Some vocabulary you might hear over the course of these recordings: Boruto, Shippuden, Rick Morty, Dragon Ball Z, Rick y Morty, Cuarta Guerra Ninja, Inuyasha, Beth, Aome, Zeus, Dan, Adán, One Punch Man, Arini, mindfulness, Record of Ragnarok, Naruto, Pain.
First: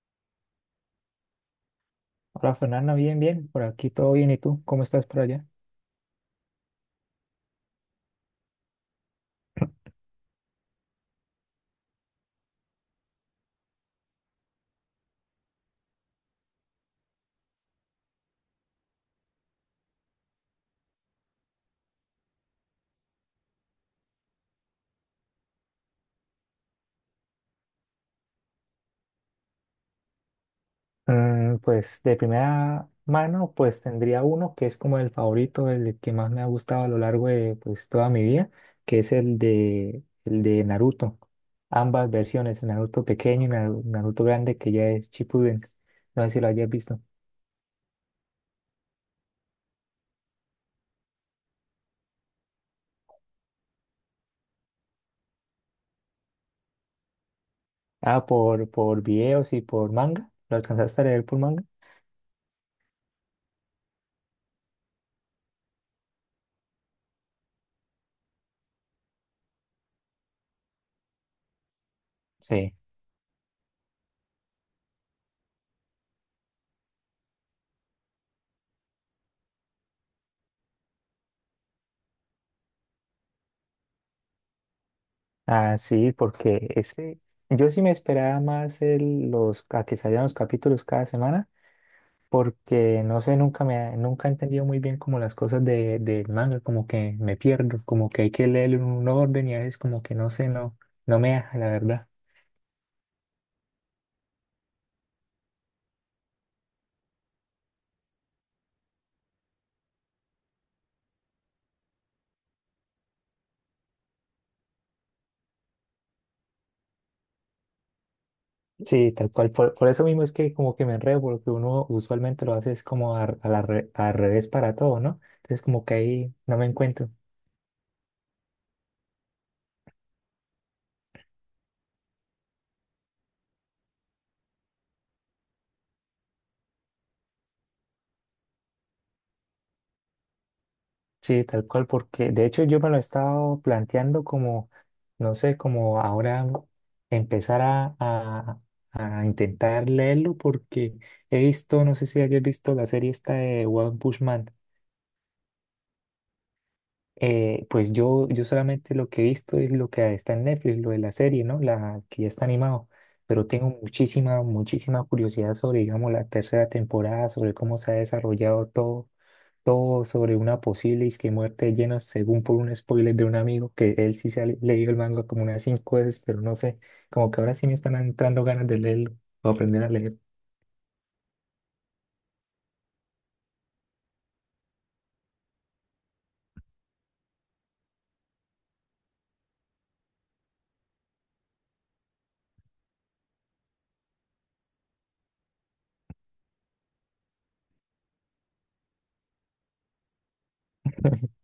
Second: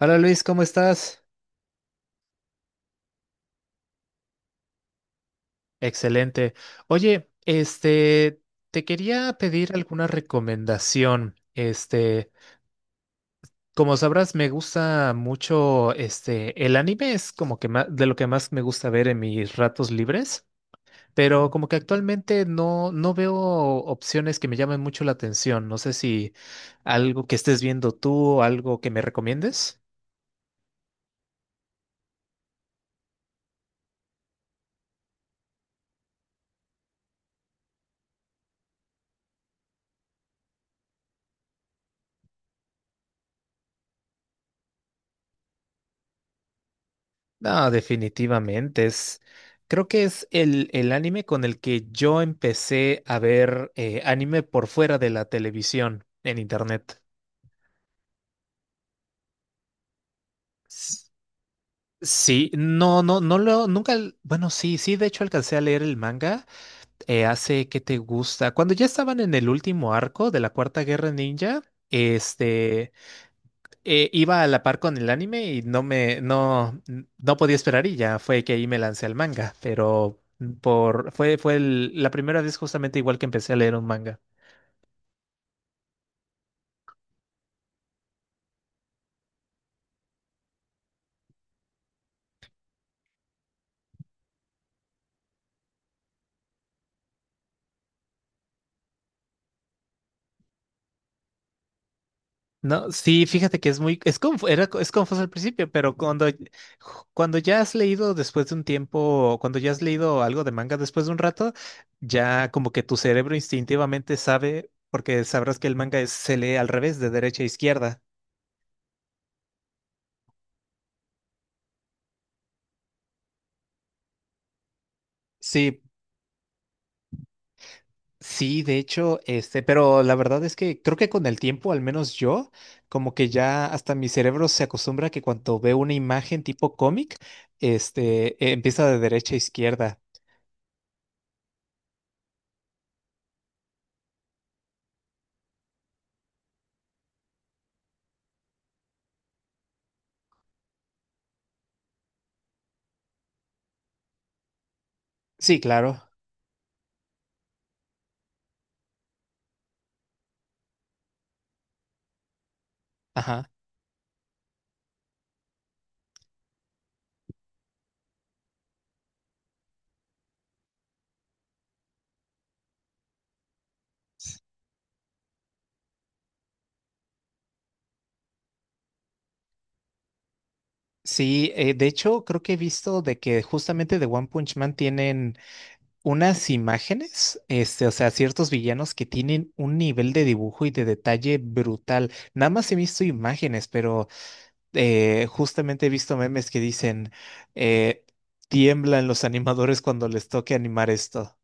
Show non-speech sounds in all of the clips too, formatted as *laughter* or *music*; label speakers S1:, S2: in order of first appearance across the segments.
S1: Hola Luis, ¿cómo estás?
S2: Hola Fernanda, bien, bien, por aquí todo bien. ¿Y tú? ¿Cómo estás por allá?
S1: Excelente. Oye, te quería pedir alguna recomendación. Como sabrás, me gusta mucho, el anime es como que de lo que más me gusta ver en mis ratos libres, pero como que actualmente no veo opciones que me llamen mucho la atención. No sé si algo que estés viendo tú o algo que me recomiendes.
S2: Mm, pues de primera mano, pues tendría uno que es como el favorito, el que más me ha gustado a lo largo de pues toda mi vida, que es el de Naruto. Ambas versiones, Naruto pequeño y Naruto grande, que ya es Shippuden. No sé si lo hayas visto.
S1: No, definitivamente es. Creo que es el anime con el que yo empecé a ver anime por fuera de la televisión en internet.
S2: Ah, por videos y por manga. ¿Lo alcanzaste a
S1: S-
S2: leer por manga?
S1: Sí, no, no, no lo, nunca, al- bueno, sí, sí, de hecho alcancé a leer el manga hace qué te gusta. Cuando ya estaban en el último arco de la Cuarta Guerra Ninja,
S2: Sí.
S1: este. Iba a la par con el anime y no me, no, no podía esperar y ya fue que ahí me lancé al manga, pero fue la primera vez justamente igual que empecé a leer un manga.
S2: Ah, sí, porque ese, yo sí me esperaba más a que salieran los capítulos cada semana, porque no sé, nunca me, ha- nunca he entendido muy bien como las cosas de, del manga, como que me pierdo, como que hay que leer en un orden y a veces como que no sé, no me deja, la verdad.
S1: No, sí, fíjate que es muy, es confuso al principio, pero cuando ya has leído después de un tiempo, cuando ya has leído algo de manga después de un rato, ya como que tu cerebro instintivamente sabe, porque sabrás que el manga se lee al revés, de derecha a izquierda.
S2: Sí, tal cual, por eso mismo es que como que me enredo, porque uno usualmente lo hace es como al revés para todo, ¿no? Entonces
S1: Sí.
S2: como que ahí no me encuentro.
S1: Sí, de hecho, pero la verdad es que creo que con el tiempo, al menos yo, como que ya hasta mi cerebro se acostumbra que cuando veo una imagen tipo cómic, empieza de derecha a izquierda.
S2: Sí, tal cual, porque de hecho yo me lo he estado planteando como, no sé, como ahora empezar a intentar leerlo porque he visto, no sé si hayas visto la serie esta de One Punch Man.
S1: Sí, claro.
S2: Pues yo solamente lo que he visto es lo que está en Netflix, lo de la serie, ¿no? La que ya está animado,
S1: Ajá.
S2: pero tengo muchísima curiosidad sobre, digamos, la tercera temporada, sobre cómo se ha desarrollado todo sobre una posible disque muerte llena según por un spoiler de un amigo, que él sí se ha leído el manga como unas cinco veces, pero no sé, como que ahora sí me están entrando ganas de leerlo o aprender a leer.
S1: Sí, de hecho, creo que he visto de que justamente de One Punch Man tienen unas imágenes, o sea, ciertos villanos que tienen un nivel de dibujo y de detalle brutal. Nada más he visto imágenes, pero justamente he visto memes que dicen, eh, tiemblan los animadores cuando les toque animar esto.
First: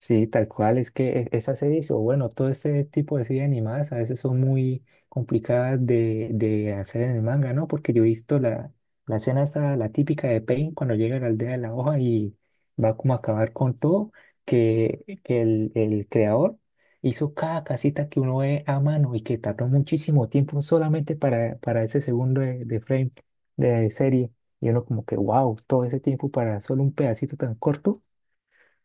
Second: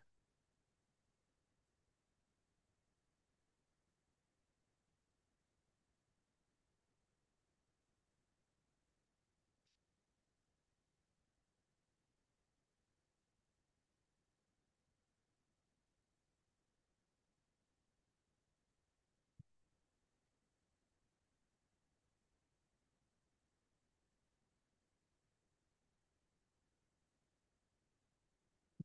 S2: Sí, tal cual, es que esas series, o bueno, todo este tipo de series animadas a veces son muy complicadas de hacer en el manga, ¿no? Porque yo he visto la escena esa, la típica de Pain cuando llega a la aldea de la hoja y va como a acabar con todo, que el creador hizo cada casita que uno ve a mano y que tardó muchísimo tiempo solamente para ese segundo de frame de serie. Y uno como que, wow, todo ese tiempo para solo un pedacito tan corto,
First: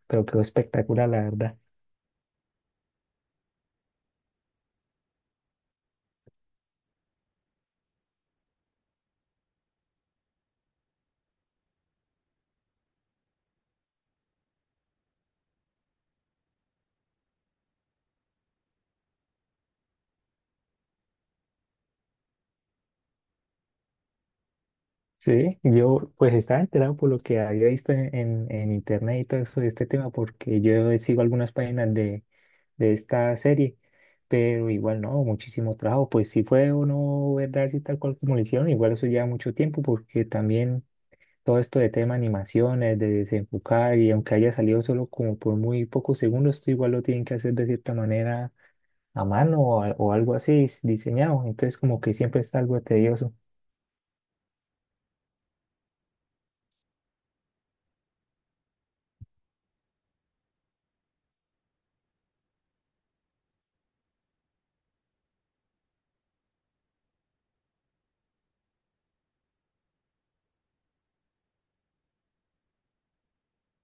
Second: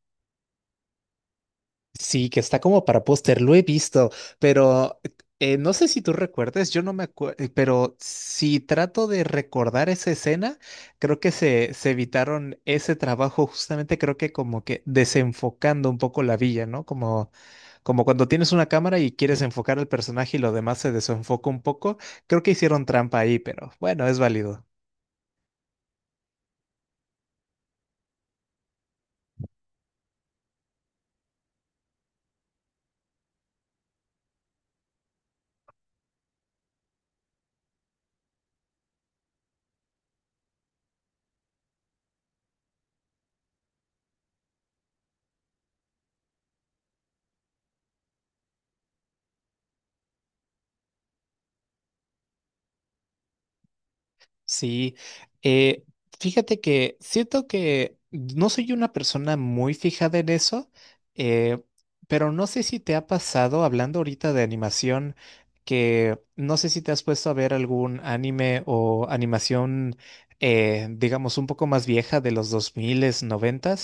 S2: pero quedó espectacular, la verdad.
S1: Sí, que está como para póster, lo he visto, pero no sé si tú recuerdes, yo no me acuerdo, pero si trato de recordar esa escena, creo que se evitaron ese trabajo justamente, creo que como que desenfocando un poco la villa, ¿no? Como, como cuando tienes una cámara y quieres enfocar al personaje y lo demás se desenfoca un poco, creo que hicieron trampa ahí, pero bueno, es válido.
S2: Sí, yo pues estaba enterado por lo que había visto en internet y todo eso de este tema, porque yo sigo algunas páginas de esta serie, pero igual no, muchísimo trabajo. Pues si fue o no verdad, si tal cual como lo hicieron, igual eso lleva mucho tiempo, porque también todo esto de tema animaciones, de desenfocar, y aunque haya salido solo como por muy pocos segundos, esto igual lo tienen que hacer de cierta manera a mano o algo así diseñado. Entonces como que siempre está algo tedioso.
S1: Sí, eh, fíjate que siento que no soy una persona muy fijada en eso, eh, pero no sé si te ha pasado, hablando ahorita de animación, que no sé si te has puesto a ver algún anime o animación, digamos, un poco más vieja de los 2000, 90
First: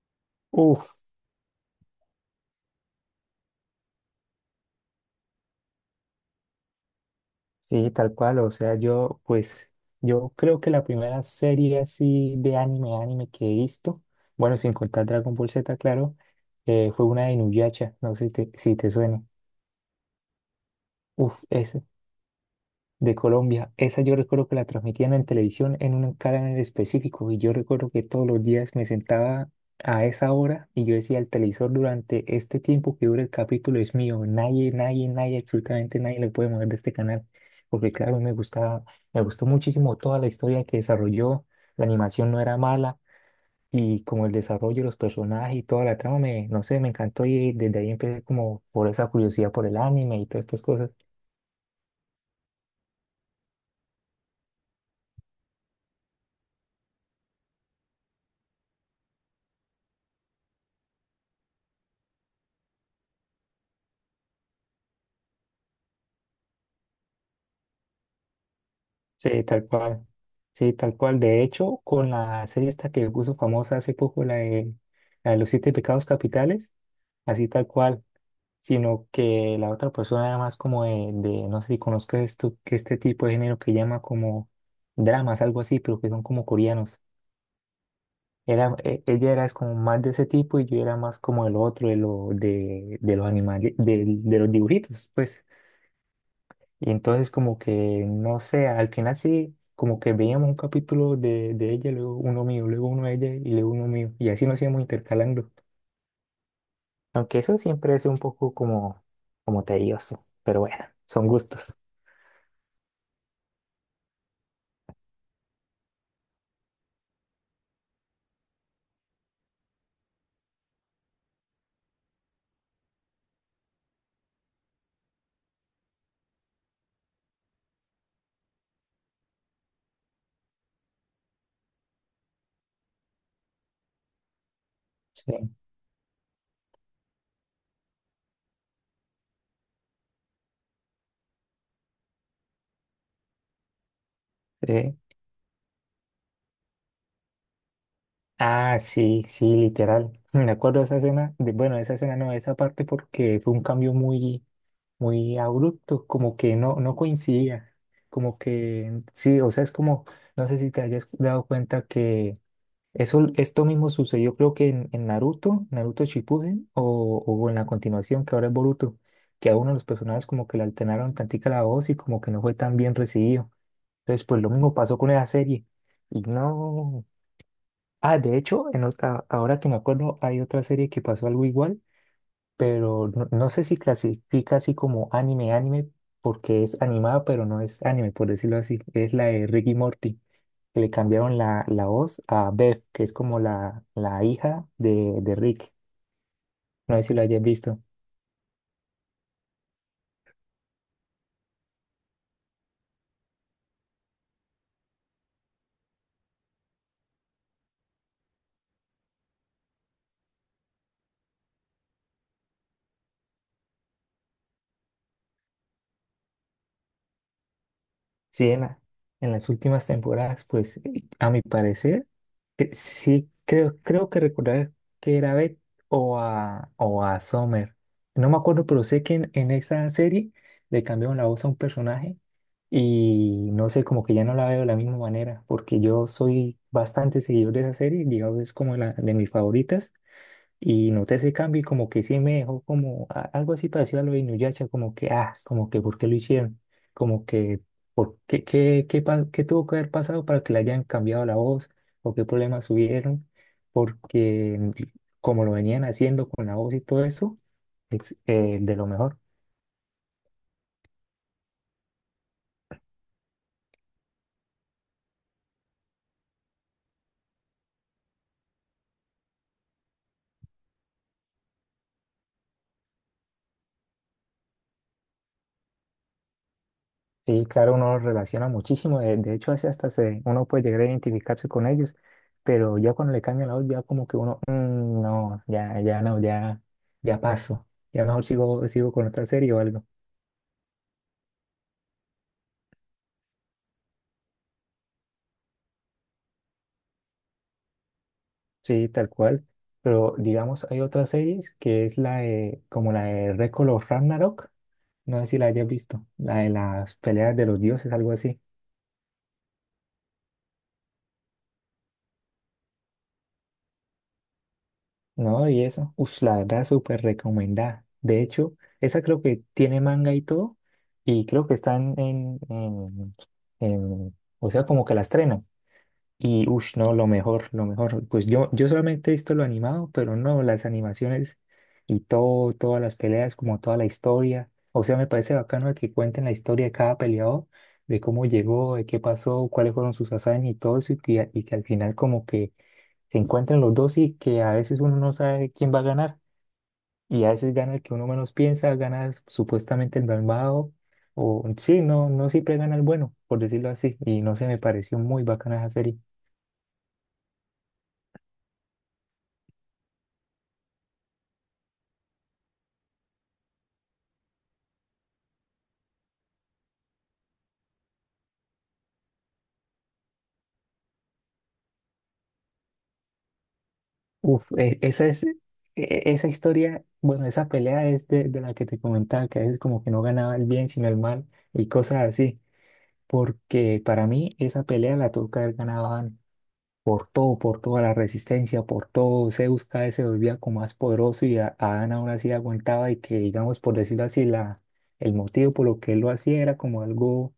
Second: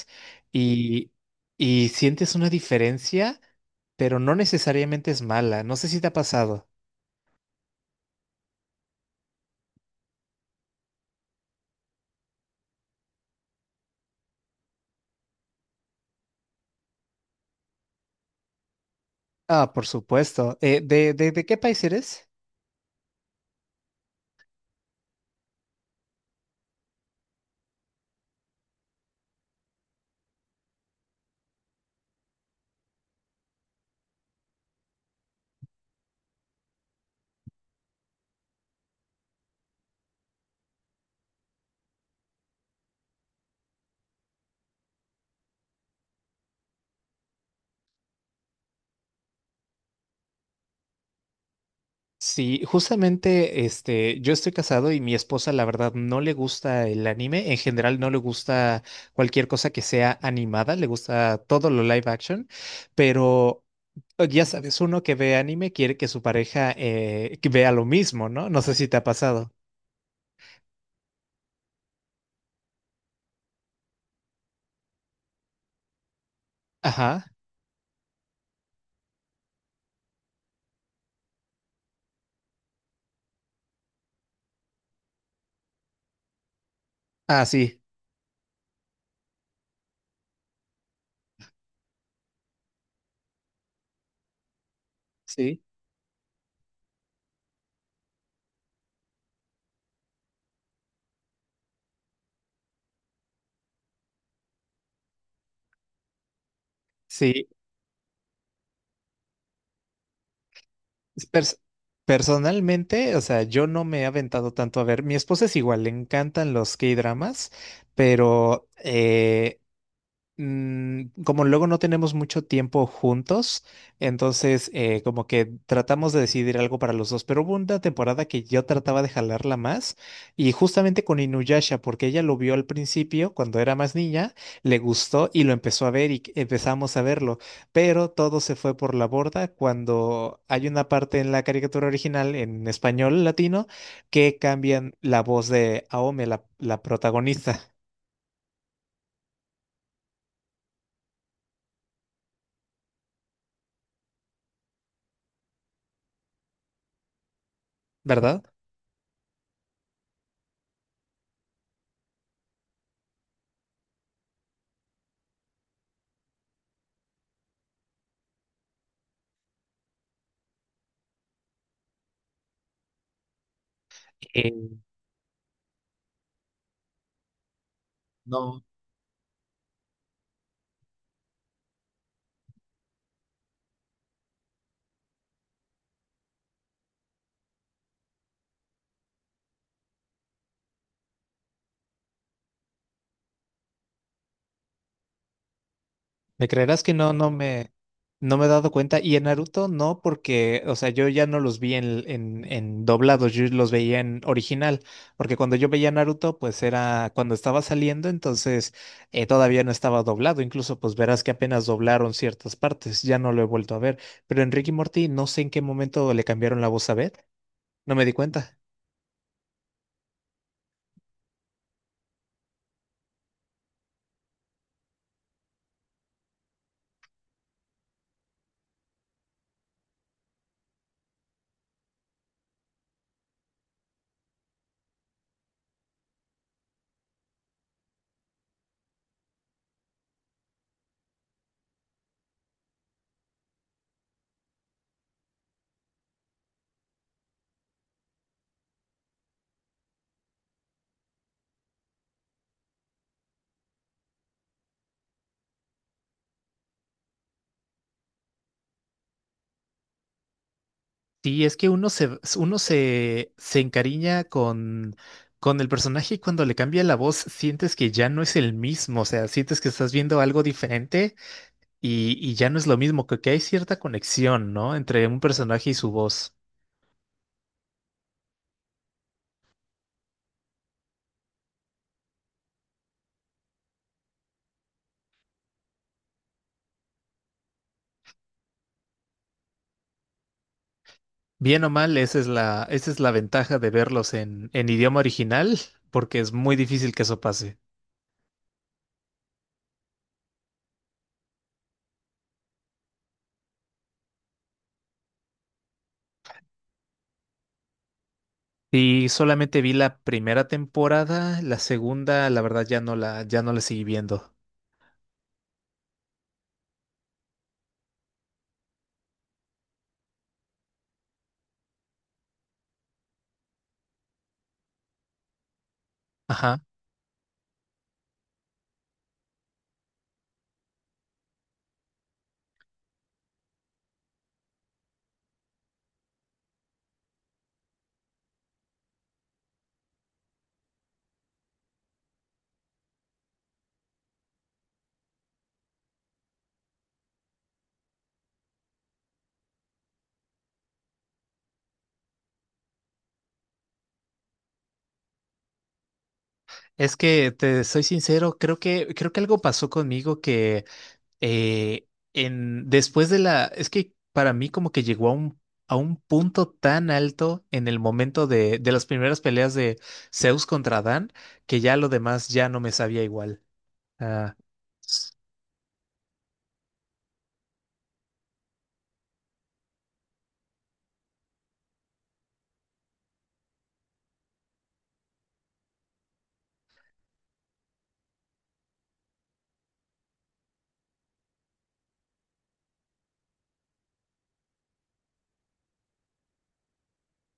S2: Uf,
S1: y, y sientes una diferencia, pero no necesariamente es mala. No sé si te ha pasado.
S2: sí, tal cual, o sea, yo creo que la primera serie así de anime que he visto, bueno, sin contar Dragon Ball Z, claro, fue una de Inuyasha, no sé si te suene.
S1: Ah, por supuesto. ¿De
S2: Uf,
S1: de qué
S2: es
S1: país eres?
S2: de Colombia. Esa yo recuerdo que la transmitían en televisión en un canal específico y yo recuerdo que todos los días me sentaba a esa hora y yo decía el televisor durante este tiempo que dura el capítulo es mío. Nadie, nadie, nadie, absolutamente nadie le puede mover de este canal. Porque claro, me gustaba, me gustó muchísimo toda la historia que desarrolló. La animación no era mala y como el desarrollo los personajes y toda la trama no sé, me encantó y desde ahí empecé como por esa curiosidad por el anime y todas estas cosas.
S1: Sí, justamente, yo estoy casado y mi esposa, la verdad, no le gusta el anime. En general, no le gusta cualquier cosa que sea animada. Le gusta todo lo live action, pero oh, ya sabes, uno que ve anime quiere que su pareja que vea lo mismo, ¿no? No sé si te ha
S2: Sí,
S1: pasado.
S2: tal cual. Sí, tal cual. De hecho, con la serie esta que puso famosa hace poco, la de los siete pecados capitales,
S1: Ajá.
S2: así tal cual, sino que la otra persona era más como no sé si conozcas esto, que este tipo de género que llama como dramas, algo así, pero que son como coreanos.
S1: Ah, sí.
S2: Era, ella era es como más de ese tipo y yo era más como el otro, de los animales, de los dibujitos, pues.
S1: Sí.
S2: Y entonces como que, no sé, al final sí, como que veíamos un capítulo de ella, luego uno mío, luego uno de ella y luego uno mío. Y así nos íbamos intercalando. Aunque
S1: Sí.
S2: eso siempre es un poco como, como tedioso, pero bueno, son
S1: Pers-
S2: gustos.
S1: Personalmente, o sea, yo no me he aventado tanto a ver. Mi esposa es igual, le encantan los K-dramas, pero como luego no tenemos mucho tiempo juntos, entonces como que tratamos de decidir algo para los dos, pero hubo una temporada que yo trataba de jalarla más y justamente con Inuyasha, porque ella lo vio al principio cuando era más niña, le gustó
S2: Sí,
S1: y lo empezó a ver y empezamos a verlo, pero todo se fue por la borda cuando hay una parte en la caricatura original en español latino que cambian
S2: sí.
S1: la voz de Aome, la protagonista,
S2: Ah, sí, sí, literal. *laughs* Me acuerdo de esa escena, de, bueno, de esa escena no, de esa parte porque fue un cambio muy abrupto, como que no, no coincidía. Como
S1: ¿verdad?
S2: que, sí, o sea, es como, no sé si te hayas dado cuenta. Eso, esto mismo sucedió creo que en Naruto, Naruto Shippuden, o en la continuación que ahora es Boruto, que a uno de los personajes como que le alternaron tantica la voz y como que no fue tan bien recibido. Entonces, pues lo mismo pasó con esa serie. Y no... Ah, de hecho, en otra, ahora que me acuerdo, hay otra serie que pasó algo igual, pero no, no sé si clasifica así como anime, anime, porque es animada, pero no es anime, por decirlo así. Es la de Ricky Morty, que le cambiaron la voz a Beth, que es como la hija de Rick.
S1: Me creerás que
S2: No sé
S1: no,
S2: si lo
S1: no
S2: hayas
S1: me,
S2: visto.
S1: no me he dado cuenta. Y en Naruto no, porque, o sea, yo ya no los vi en doblados, yo los veía en original, porque cuando yo veía Naruto, pues era cuando estaba saliendo, entonces todavía no estaba doblado. Incluso, pues verás que apenas doblaron ciertas partes, ya no lo he vuelto a ver. Pero en Rick y Morty, no sé en qué momento le cambiaron la voz a Beth, no me di
S2: Sí,
S1: cuenta.
S2: en las últimas temporadas, pues a mi parecer, creo que recordar que era Beth o a Summer. No me acuerdo, pero sé que en esa serie le cambiaron la voz a un personaje. Y no sé, como que ya no la veo de la misma manera, porque yo soy bastante seguidor de esa serie, digamos, es como la de mis favoritas, y noté ese cambio y como que sí me dejó como algo así parecido a lo de Inuyasha, como que, ah, como que, ¿por qué lo hicieron? Como que, ¿por qué, qué tuvo que haber pasado para que le hayan cambiado la voz? ¿O qué problemas hubieron? Porque como lo venían haciendo con la voz y todo eso, es, de lo mejor.
S1: Sí, es que uno se, se encariña con el personaje y cuando le cambia la voz sientes que ya no es el mismo, o sea, sientes que estás viendo algo diferente y ya no es lo mismo, que hay cierta conexión, ¿no? Entre un personaje y su voz.
S2: Sí, claro, uno los relaciona muchísimo. De hecho, así hasta se, uno puede llegar a identificarse con ellos, pero ya cuando le cambian la voz, ya como que uno, "Mm, no, ya, ya no, ya, ya paso. Ya mejor sigo, sigo con otra serie o algo.
S1: Bien o mal, esa es la ventaja de verlos en idioma original, porque es muy difícil que eso pase.
S2: Sí, tal cual. Pero digamos, hay otras series que es la de, como la de Record of Ragnarok. No sé si la hayas visto. La de las peleas de los dioses, algo así.
S1: Y solamente vi la primera temporada, la segunda, la verdad, ya no la seguí viendo.
S2: No, y eso. Ush, la verdad, súper recomendada. De hecho, esa creo que tiene manga y todo. Y creo que están o sea, como que la estrenan. Y
S1: Ajá.
S2: ush, no, lo mejor, lo mejor. Pues yo solamente he visto lo animado, pero no, las animaciones y todo, todas las peleas, como toda la historia. O sea, me parece bacano que cuenten la historia de cada peleador, de cómo llegó, de qué pasó, cuáles fueron sus hazañas y todo eso, y que al final como que se encuentran los dos y que a veces uno no sabe quién va a ganar y a veces gana el que uno menos piensa, gana supuestamente el malvado no, no siempre gana el bueno, por decirlo así, y no se me pareció muy bacana esa serie.
S1: Es que te soy sincero, creo que algo pasó conmigo que eh, en después de la es que para mí como que llegó a un punto tan alto en el momento de las primeras peleas de Zeus contra Dan que ya lo demás ya no me sabía igual. Ah,
S2: Uf, esa historia, bueno, esa pelea es de la que te comentaba, que a veces como que no ganaba el bien sino el mal y cosas así, porque para mí esa pelea la tuvo que haber ganado antes por todo, por toda la resistencia, por todo. Zeus cada vez se volvía como más poderoso y Adán aún así aguantaba y que, digamos, por decirlo así, el motivo por lo que él lo hacía era como algo,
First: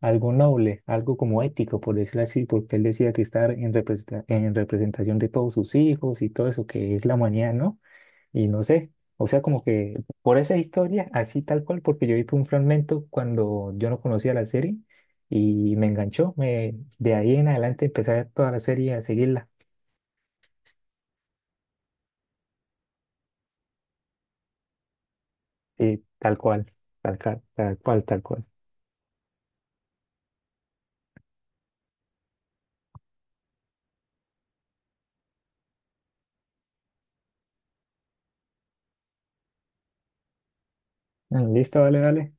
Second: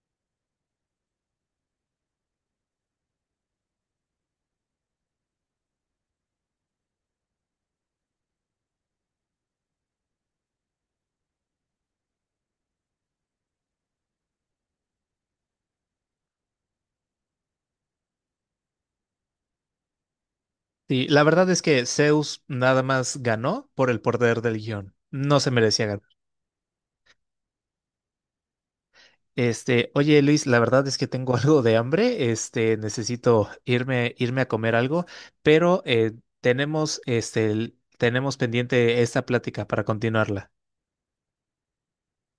S2: algo noble, algo como ético, por decirlo así, porque él decía que estar en en representación de todos sus hijos y todo eso que es la humanidad, ¿no? Y no sé, o sea, como que por esa historia, así tal cual, porque yo vi un fragmento cuando yo no conocía la serie y me enganchó, de ahí en adelante empecé a ver toda la serie, a seguirla,
S1: sí, la verdad es que Zeus nada más ganó por el poder del guión. No se merecía
S2: y
S1: ganar.
S2: tal cual, tal cual, tal cual, tal cual.
S1: Oye Luis, la verdad es que tengo *laughs* algo de hambre, necesito irme a comer algo, pero tenemos, tenemos pendiente esta plática para continuarla.
S2: Mm, listo, vale, vale,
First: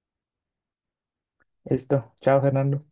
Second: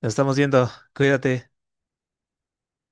S1: Nos estamos viendo, cuídate.
S2: listo, chao Fernando.